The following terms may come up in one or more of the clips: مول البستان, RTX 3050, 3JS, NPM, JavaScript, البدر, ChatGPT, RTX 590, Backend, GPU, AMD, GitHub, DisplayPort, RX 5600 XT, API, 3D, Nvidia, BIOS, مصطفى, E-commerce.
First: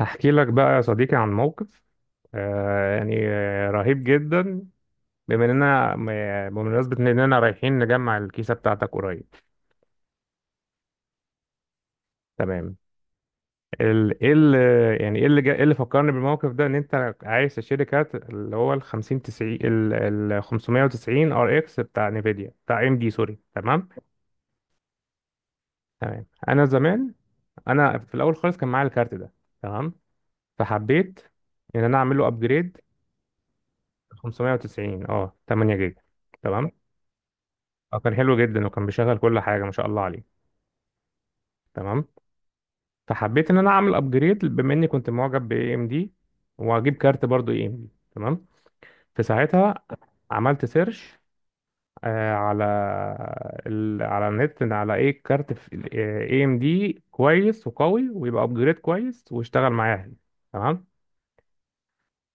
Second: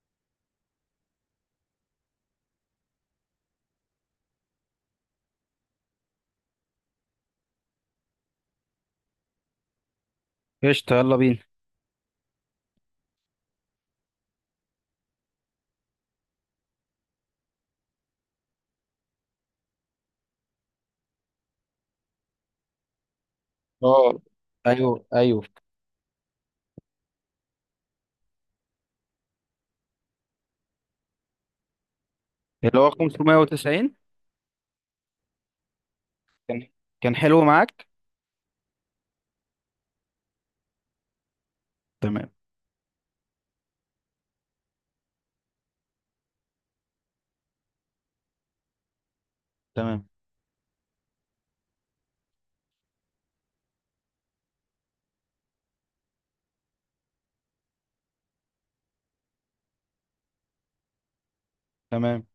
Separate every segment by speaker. Speaker 1: هحكي لك بقى يا صديقي عن موقف. رهيب جدا. بما اننا م- آه، بمناسبة اننا رايحين نجمع الكيسة بتاعتك قريب.
Speaker 2: قشطة، يلا بينا.
Speaker 1: تمام. ال- ايه اللي يعني ايه اللي جا- إيه اللي فكرني بالموقف ده ان انت عايز تشتري كارت اللي هو ال 50 90 ال 590 ار اكس بتاع نيفيديا بتاع ام دي. سوري. تمام.
Speaker 2: اه، ايوه، ايوه.
Speaker 1: تمام انا زمان، انا في الاول خالص كان معايا الكارت ده. تمام. فحبيت ان انا اعمل له ابجريد.
Speaker 2: اللي هو 590.
Speaker 1: 590، اه، 8 جيجا.
Speaker 2: كان
Speaker 1: تمام.
Speaker 2: كان حلو معاك.
Speaker 1: اه كان حلو جدا وكان بيشغل كل حاجه ما شاء الله عليه. تمام.
Speaker 2: تمام،
Speaker 1: فحبيت ان انا اعمل ابجريد بما اني كنت معجب باي ام دي، واجيب كارت برضو اي ام دي. تمام. في ساعتها
Speaker 2: تمام،
Speaker 1: عملت سيرش على على النت، إن على ايه كارت اي ام دي كويس وقوي ويبقى ابجريد كويس واشتغل معايا. تمام.
Speaker 2: تمام.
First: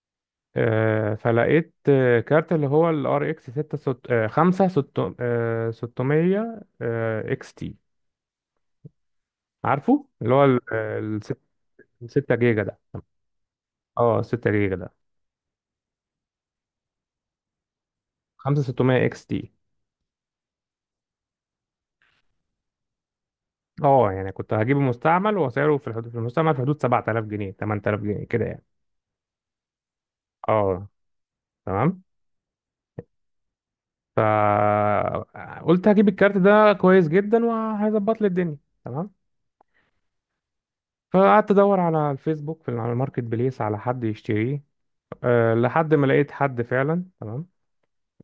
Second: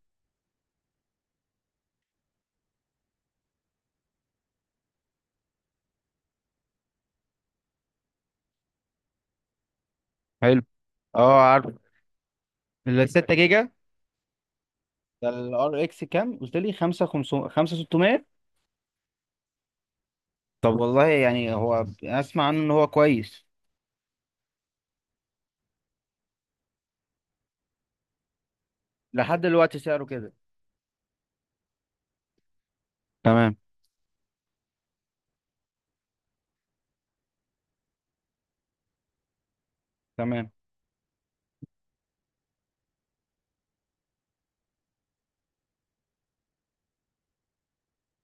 Speaker 1: فلقيت كارت اللي هو ال ار اكس 6 5 600 اكس تي، عارفه اللي هو
Speaker 2: حلو.
Speaker 1: ال
Speaker 2: اه، عارف.
Speaker 1: 6 جيجا ده،
Speaker 2: ال 6 جيجا
Speaker 1: اه، 6 جيجا ده.
Speaker 2: ده. الار اكس كام قلت لي؟ 5 500، 5 600؟
Speaker 1: 5600 اكس تي.
Speaker 2: طب والله، يعني هو اسمع عنه ان هو كويس.
Speaker 1: اه يعني كنت هجيبه مستعمل، وسعره في الحدود، في المستعمل في حدود 7000 جنيه، 8000 جنيه كده يعني.
Speaker 2: لحد دلوقتي سعره كده؟
Speaker 1: اه تمام.
Speaker 2: تمام،
Speaker 1: فقلت هجيب الكارت ده كويس جدا وهيظبط لي الدنيا. تمام.
Speaker 2: تمام،
Speaker 1: فقعدت ادور على الفيسبوك، في على الماركت بليس، على حد يشتريه. أه لحد ما لقيت حد فعلا. تمام.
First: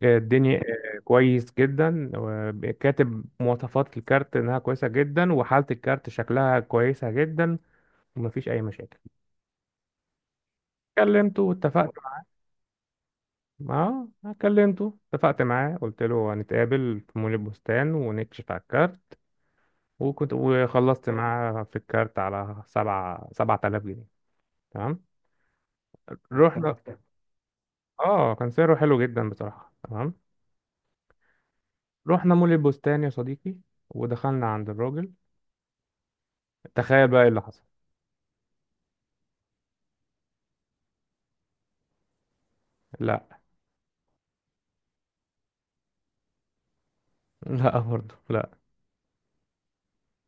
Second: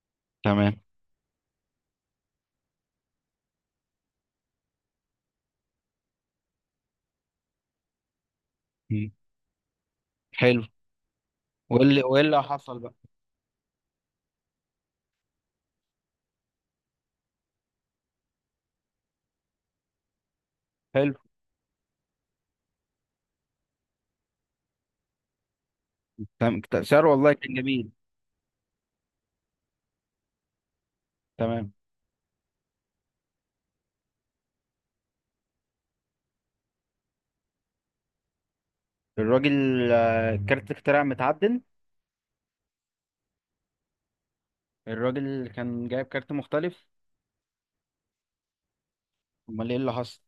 Speaker 1: الدنيا
Speaker 2: تمام.
Speaker 1: كويس جدا، وكاتب مواصفات الكارت انها كويسه جدا، وحاله الكارت شكلها كويسه جدا، ومفيش اي مشاكل.
Speaker 2: مم. حلو.
Speaker 1: كلمته
Speaker 2: وايه
Speaker 1: واتفقت
Speaker 2: اللي وايه اللي حصل بقى؟
Speaker 1: معاه. اه كلمته اتفقت معاه قلت له هنتقابل في مول البستان ونكشف على الكارت، وكنت وخلصت
Speaker 2: حلو.
Speaker 1: معاه في الكارت على سبعة سبعة آلاف جنيه. تمام.
Speaker 2: تمام،
Speaker 1: رحنا.
Speaker 2: سعره والله كان جميل.
Speaker 1: اه كان سعره حلو جدا بصراحة. تمام.
Speaker 2: تمام.
Speaker 1: رحنا مول البستان يا صديقي، ودخلنا عند الراجل. تخيل بقى ايه اللي حصل.
Speaker 2: الراجل، كارت اختراع متعدل؟
Speaker 1: لا.
Speaker 2: الراجل كان جايب كارت مختلف؟
Speaker 1: لا برضه لا.
Speaker 2: امال ايه اللي حصل؟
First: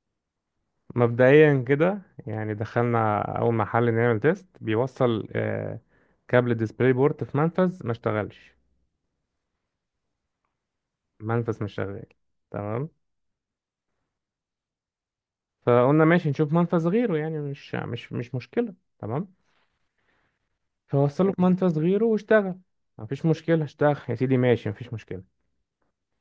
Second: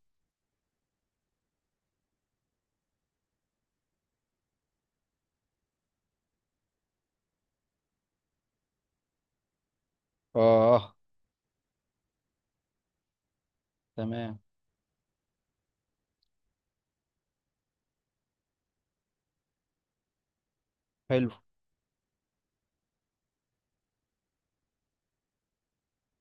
Speaker 1: مبدئيا كده يعني، دخلنا اول محل نعمل تيست. بيوصل كابل ديسبلاي بورت في منفذ ما اشتغلش.
Speaker 2: اه،
Speaker 1: منفذ مش شغال. تمام.
Speaker 2: تمام،
Speaker 1: فقلنا ماشي نشوف منفذ غيره يعني، مش مش مش مشكلة. تمام. فوصله
Speaker 2: حلو.
Speaker 1: في منفذ غيره واشتغل. مفيش مشكلة، اشتغل يا سيدي ماشي، مفيش مشكلة.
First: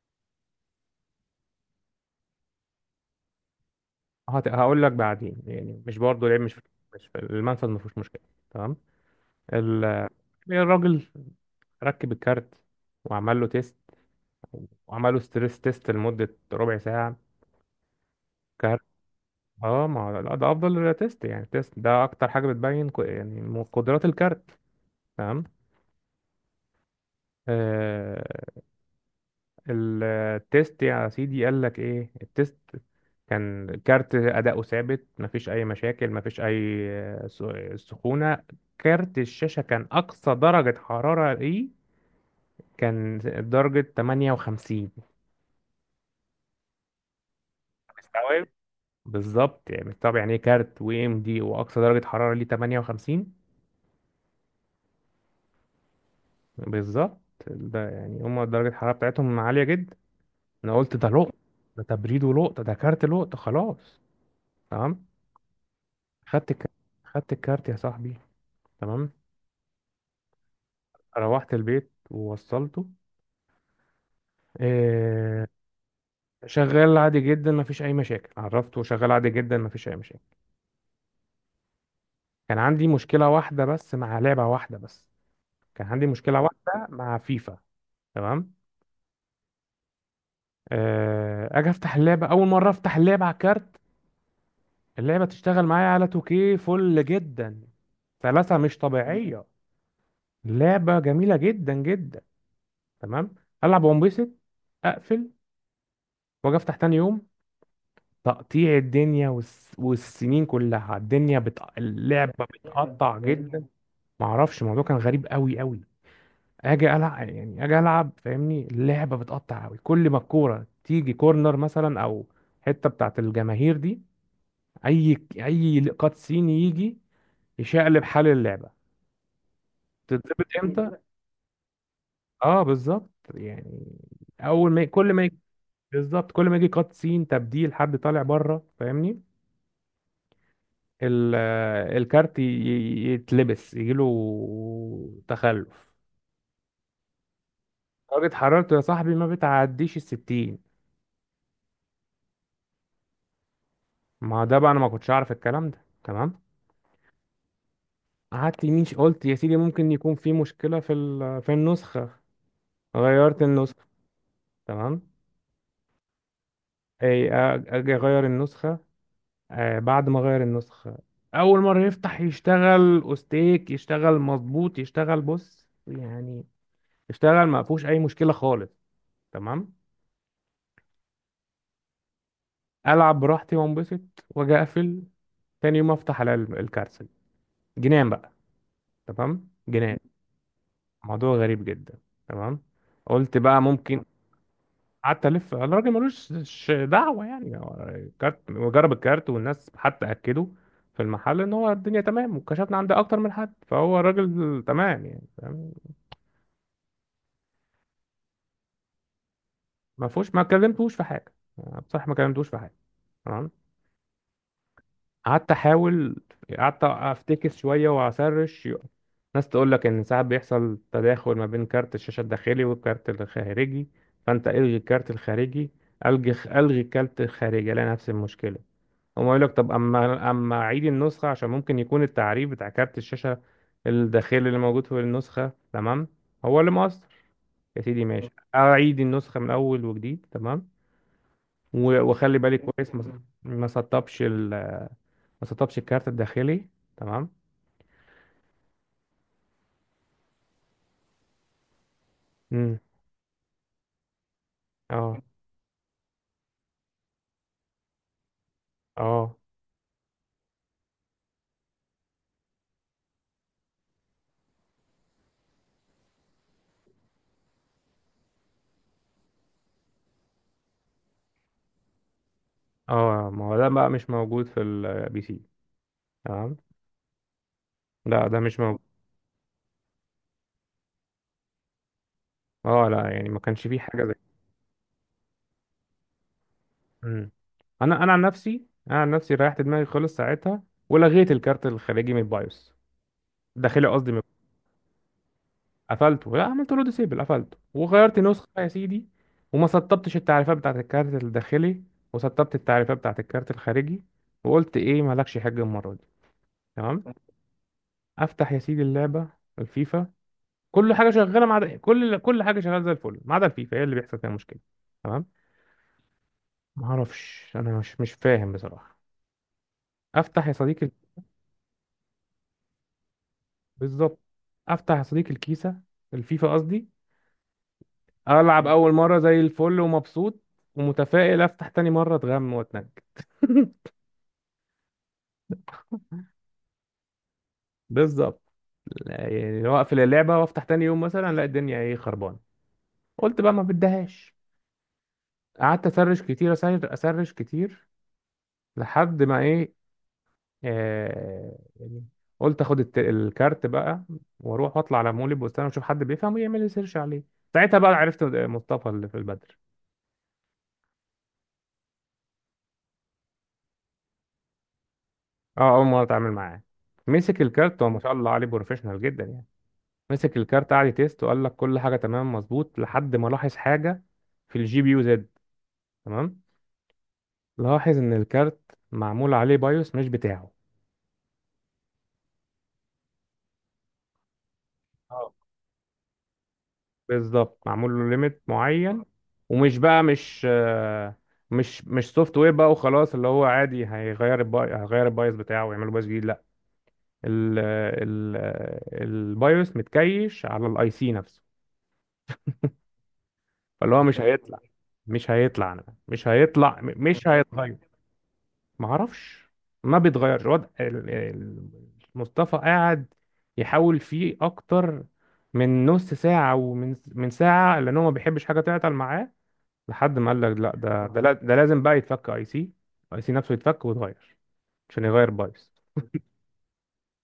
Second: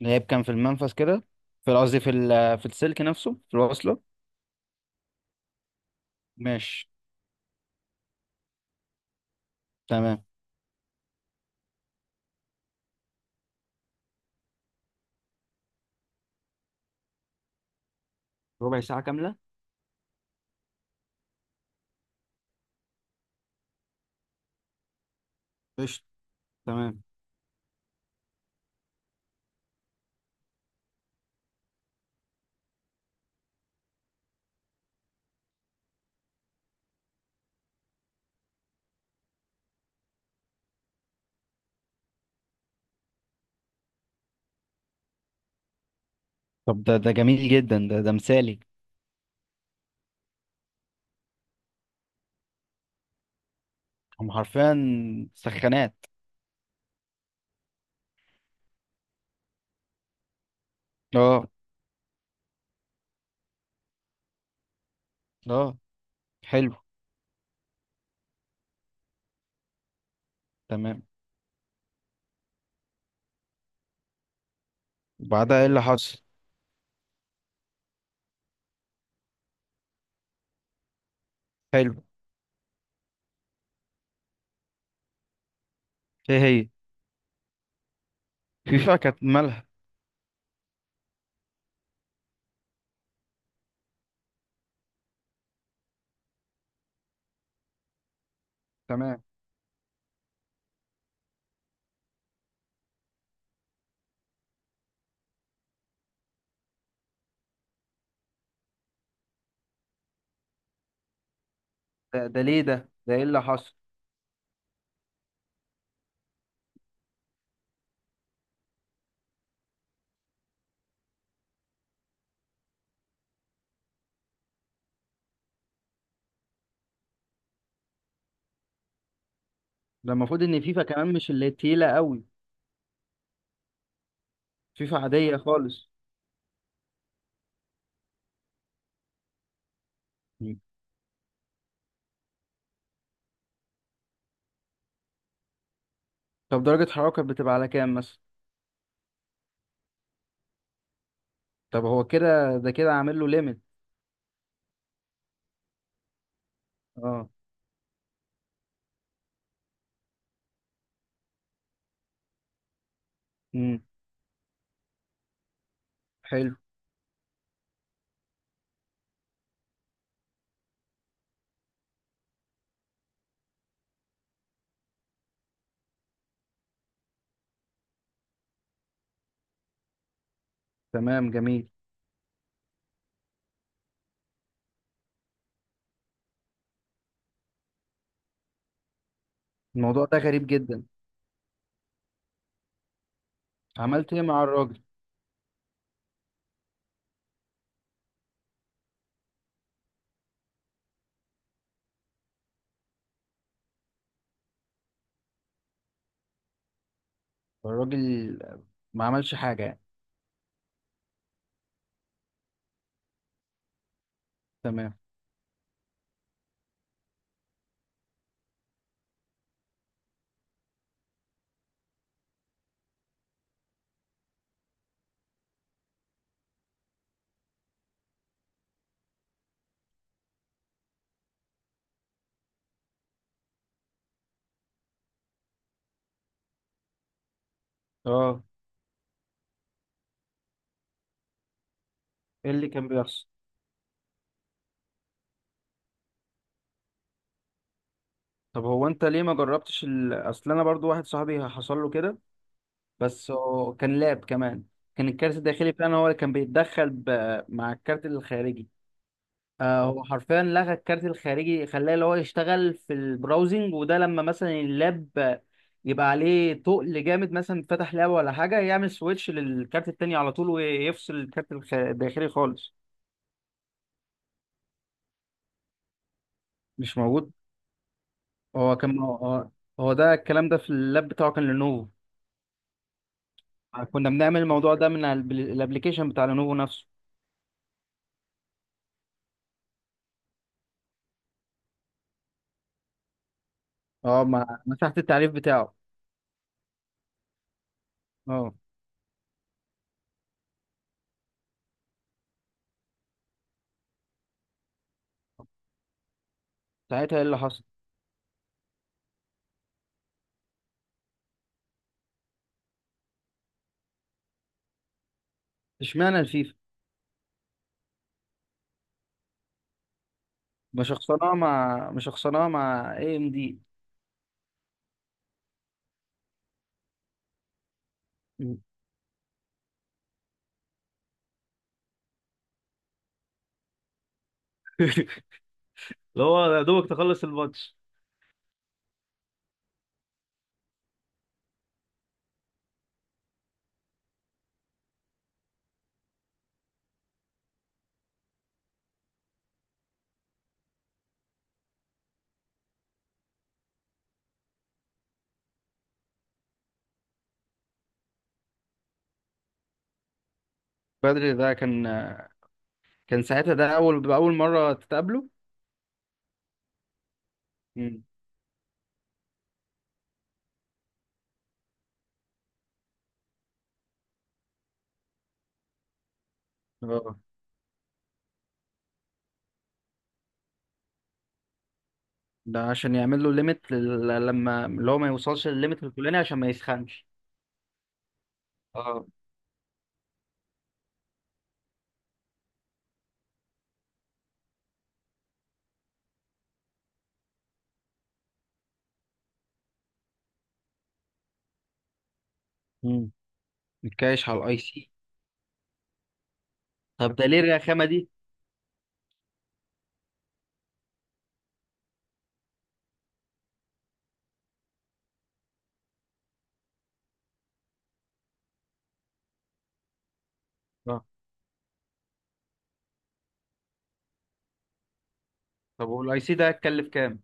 Speaker 2: اللي كان في المنفذ كده، في، قصدي، في السلك نفسه، في الوصله؟
Speaker 1: هقول لك بعدين يعني، مش برضه العيب،
Speaker 2: ماشي.
Speaker 1: مش في المنفذ، مفيش مشكلة. تمام. ال-
Speaker 2: تمام.
Speaker 1: الراجل ركب الكارت وعمل له تيست، وعملوا ستريس تيست لمدة ربع ساعة كارت.
Speaker 2: ربع ساعة كامله؟
Speaker 1: اه، ما لا ده افضل تيست يعني. تيست ده اكتر حاجة بتبين قدرات الكارت. تمام.
Speaker 2: قشطة، تمام.
Speaker 1: آه. التيست يا سيدي، قال لك ايه التيست. كان كارت اداؤه ثابت، مفيش اي مشاكل، مفيش اي سخونة. كارت الشاشة كان اقصى درجة حرارة ايه. كان درجة 58.
Speaker 2: طب، ده جميل جدا، ده
Speaker 1: مستوعب.
Speaker 2: مثالي.
Speaker 1: بالظبط يعني مستوعب يعني. ايه، كارت و ام دي واقصى درجة حرارة ليه 58؟
Speaker 2: هم حرفيا سخانات.
Speaker 1: بالظبط. ده يعني هما درجة الحرارة بتاعتهم عالية جدا. أنا قلت ده لقطة.
Speaker 2: اه،
Speaker 1: ده تبريد ولقطة، ده كارت لقطة خلاص. تمام.
Speaker 2: اه.
Speaker 1: خدت الكارت.
Speaker 2: حلو.
Speaker 1: يا صاحبي. تمام.
Speaker 2: تمام.
Speaker 1: روحت البيت ووصلته. إيه.
Speaker 2: وبعدها ايه اللي حصل؟
Speaker 1: شغال عادي جدا، مفيش أي مشاكل. عرفته شغال عادي جدا، مفيش أي مشاكل.
Speaker 2: حلو.
Speaker 1: كان عندي مشكلة واحدة بس مع لعبة واحدة بس. كان عندي
Speaker 2: ايه
Speaker 1: مشكلة
Speaker 2: هي؟
Speaker 1: واحدة مع فيفا. تمام.
Speaker 2: فيفا كانت مالها؟
Speaker 1: أجي أفتح اللعبة، أول مرة أفتح اللعبة على الكارت. اللعبة تشتغل معايا على 2K فل جدا. سلاسة مش
Speaker 2: تمام.
Speaker 1: طبيعية، لعبة جميلة جدا جدا. تمام. ألعب وانبسط. أقفل. وأجي أفتح تاني يوم، تقطيع الدنيا. والسنين كلها الدنيا
Speaker 2: ده
Speaker 1: اللعبة
Speaker 2: ليه؟ ده
Speaker 1: بتقطع
Speaker 2: ايه اللي
Speaker 1: جدا.
Speaker 2: حصل؟
Speaker 1: معرفش. الموضوع كان غريب أوي أوي. أجي ألعب فاهمني. اللعبة بتقطع أوي كل ما الكورة تيجي كورنر مثلا، أو حتة بتاعت الجماهير دي، أي كات سين يجي يشقلب حال اللعبة.
Speaker 2: ده المفروض
Speaker 1: تتظبط
Speaker 2: ان فيفا
Speaker 1: امتى.
Speaker 2: كمان مش اللي تقيله قوي.
Speaker 1: اه بالظبط يعني. اول ما
Speaker 2: فيفا
Speaker 1: كل ما،
Speaker 2: عاديه خالص.
Speaker 1: بالظبط كل ما يجي كات سين، تبديل حد طالع بره فاهمني،
Speaker 2: مم.
Speaker 1: ال... آه، الكارت يتلبس يجيله تخلف.
Speaker 2: طب، درجه حرارة كانت بتبقى على كام مثلا؟
Speaker 1: درجة حرارته يا صاحبي ما بتعديش الستين.
Speaker 2: طب هو كده، ده كده عامل له ليميت؟
Speaker 1: ما ده بقى انا ما كنتش اعرف الكلام ده. تمام.
Speaker 2: اه.
Speaker 1: قلت يا سيدي ممكن يكون في مشكلة في في النسخة. غيرت
Speaker 2: امم.
Speaker 1: النسخة. تمام.
Speaker 2: حلو.
Speaker 1: اجي اغير النسخة. بعد ما غير النسخة، أول مرة يفتح يشتغل أوستيك، يشتغل مظبوط، يشتغل بص يعني. يشتغل ما فيهوش أي مشكلة خالص. تمام.
Speaker 2: تمام، جميل.
Speaker 1: ألعب براحتي وأنبسط. وأجي أقفل. تاني يوم أفتح على الكارسل. جنان بقى. تمام جنان.
Speaker 2: الموضوع ده غريب جدا.
Speaker 1: موضوع غريب جدا. تمام. قلت بقى ممكن.
Speaker 2: عملت ايه مع الراجل؟
Speaker 1: قعدت ألف الراجل، ملوش دعوة يعني. هو الكارت وجرب الكارت، والناس حتى أكدوا في المحل إن هو الدنيا تمام، وكشفنا عند أكتر من حد، فهو الراجل تمام يعني، فاهم؟
Speaker 2: الراجل ما عملش حاجه يعني؟
Speaker 1: ما فيهوش، ما كلمتوش في حاجه يعني. بصراحه ما كلمتوش في حاجه. تمام.
Speaker 2: تمام.
Speaker 1: قعدت احاول. قعدت افتكس شويه واسرش. ناس تقول لك ان ساعات بيحصل تداخل ما بين كارت الشاشه الداخلي والكارت الخارجي، فانت الغي الكارت الخارجي. الغي الكارت الخارجي، الاقي نفس المشكله. هم يقول لك طب اما اعيد النسخه، عشان ممكن يكون التعريف بتاع كارت الشاشه الداخلي اللي موجود في النسخه، تمام، هو اللي مقصر. يا سيدي ماشي،
Speaker 2: اه،
Speaker 1: اعيد النسخه من اول وجديد. تمام. واخلي
Speaker 2: ايه
Speaker 1: بالي
Speaker 2: اللي كان
Speaker 1: كويس ما
Speaker 2: بيحصل؟
Speaker 1: ما سطبش ما سطبش الكارت الداخلي. تمام.
Speaker 2: طب هو انت ليه ما جربتش اصل انا برضو واحد صاحبي حصل له كده.
Speaker 1: امم.
Speaker 2: بس هو كان لاب كمان. كان
Speaker 1: اه.
Speaker 2: الكارت الداخلي فعلا هو اللي كان بيتدخل مع الكارت الخارجي.
Speaker 1: اه.
Speaker 2: هو حرفيا لغى الكارت الخارجي، خلاه اللي هو يشتغل في البراوزنج، وده لما مثلا اللاب يبقى عليه تقل جامد، مثلا فتح لاب ولا حاجة، يعمل سويتش للكارت التاني على طول ويفصل الكارت الداخلي خالص.
Speaker 1: اه، ما هو ده بقى مش موجود في البي سي. تمام.
Speaker 2: مش موجود.
Speaker 1: لا ده مش
Speaker 2: هو
Speaker 1: موجود.
Speaker 2: كان هو هو ده الكلام ده في اللاب بتاعه كان لينوفو.
Speaker 1: اه لا، يعني ما كانش فيه حاجه
Speaker 2: كنا
Speaker 1: زي.
Speaker 2: بنعمل الموضوع ده من الابلكيشن بتاع لينوفو نفسه.
Speaker 1: امم. انا عن نفسي، ريحت دماغي خالص ساعتها، ولغيت الكارت الخارجي من البايوس. الداخلي قصدي.
Speaker 2: اه، مسحت التعريف بتاعه؟
Speaker 1: قفلته. لا، عملت له ديسيبل. قفلته وغيرت نسخة
Speaker 2: اه.
Speaker 1: يا سيدي، وما سطبتش التعريفات بتاعت الكارت الداخلي، وسطبت التعريفات بتاعت الكارت الخارجي. وقلت ايه، مالكش حاجة المرة دي. تمام.
Speaker 2: ساعتها ايه اللي حصل؟
Speaker 1: افتح يا سيدي اللعبة، الفيفا. كل حاجة شغالة ما عدا، كل حاجة شغالة زي الفل ما عدا الفيفا، هي اللي بيحصل فيها مشكلة. تمام.
Speaker 2: اشمعنى الفيفا؟
Speaker 1: ما اعرفش، انا مش فاهم بصراحة. افتح يا صديقي ال-
Speaker 2: مش خسرناها مع اي ام دي؟
Speaker 1: بالظبط. افتح يا صديقي الكيسة، الفيفا قصدي. العب اول مرة زي الفل ومبسوط ومتفائل، افتح تاني مرة اتغم واتنك.
Speaker 2: اللي هو يا دوبك تخلص الماتش.
Speaker 1: بالظبط يعني. واقفل اللعبه وافتح تاني يوم مثلا، الاقي الدنيا ايه خربانه. قلت بقى ما بدهاش. قعدت اسرش كتير، اسرش كتير، لحد ما ايه. آه يعني قلت اخد الكارت بقى واروح واطلع على مول البستان واشوف حد بيفهم ويعمل لي سيرش عليه. ساعتها بقى عرفت مصطفى اللي في البدر.
Speaker 2: بدري ده كان ساعتها ده اول باول مره تتقابله؟
Speaker 1: اه اول مره اتعامل معاه. مسك الكارت، هو ما
Speaker 2: مم.
Speaker 1: شاء الله عليه بروفيشنال جدا يعني. مسك الكارت، قعد يتيست وقال لك كل حاجه تمام مظبوط، لحد ما لاحظ حاجه في الجي بي يو زد. تمام.
Speaker 2: اه،
Speaker 1: لاحظ إن الكارت معمول عليه بايوس مش بتاعه.
Speaker 2: ده عشان يعمل له ليميت لما اللي هو ما
Speaker 1: اه
Speaker 2: يوصلش للليميت الفلاني عشان ما يسخنش.
Speaker 1: بالظبط، معمول له ليميت معين.
Speaker 2: اه،
Speaker 1: ومش بقى مش آه، مش مش سوفت وير بقى وخلاص، اللي هو عادي هيغير هيغير البايوس بتاعه ويعمل بايوس جديد. لا. ال ال البايوس متكيش على الاي سي نفسه.
Speaker 2: امم.
Speaker 1: فاللي هو
Speaker 2: متكايش على الاي سي.
Speaker 1: مش هيطلع مش هيطلع
Speaker 2: طب ده
Speaker 1: مش
Speaker 2: ليه
Speaker 1: هيتغير.
Speaker 2: الرخامه دي؟
Speaker 1: معرفش. ما بيتغيرش وضع مصطفى قاعد يحاول فيه اكتر من نص ساعة، ومن ساعة، لان هو ما بيحبش حاجة تعطل معاه. لحد ما قال لك لا،
Speaker 2: اه،
Speaker 1: ده لازم بقى يتفك اي سي. اي سي نفسه يتفك ويتغير عشان يغير بايظ.
Speaker 2: طب والاي سي ده هيتكلف كام؟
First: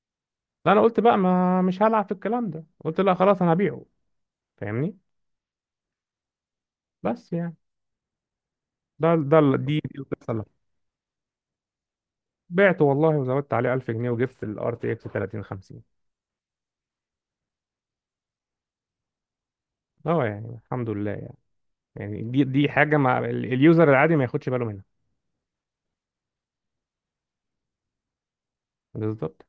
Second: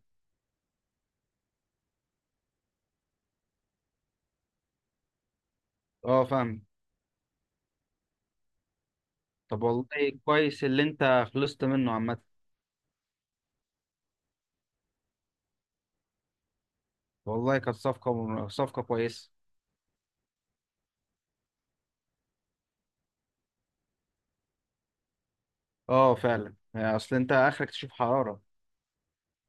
Speaker 1: فانا قلت بقى ما مش هلعب في الكلام ده. قلت لا خلاص انا هبيعه فاهمني.
Speaker 2: اه، فاهم.
Speaker 1: بس يعني ده ده
Speaker 2: طب
Speaker 1: دي دي
Speaker 2: والله،
Speaker 1: القصة
Speaker 2: كويس اللي انت خلصت منه عامه.
Speaker 1: بعته والله، وزودت عليه 1000 جنيه وجبت ال RTX 3050.
Speaker 2: والله كانت صفقه كويسه.
Speaker 1: اه يعني الحمد لله يعني. يعني دي حاجة مع اليوزر العادي ما ياخدش باله منها.
Speaker 2: اه، فعلا، يعني اصل انت اخرك تشوف حراره.
Speaker 1: بالظبط.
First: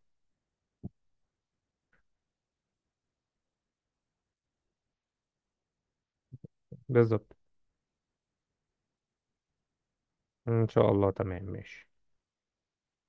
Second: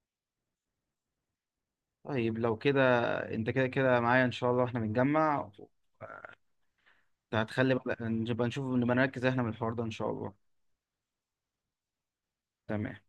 Speaker 2: طيب لو كده، انت كده كده معايا ان شاء الله، احنا بنتجمع.
Speaker 1: بالظبط.
Speaker 2: هتخلي بقى نبقى نشوف، نبقى نركز احنا من الحوار ده ان شاء الله.
Speaker 1: إن شاء الله، تمام ماشي.
Speaker 2: تمام.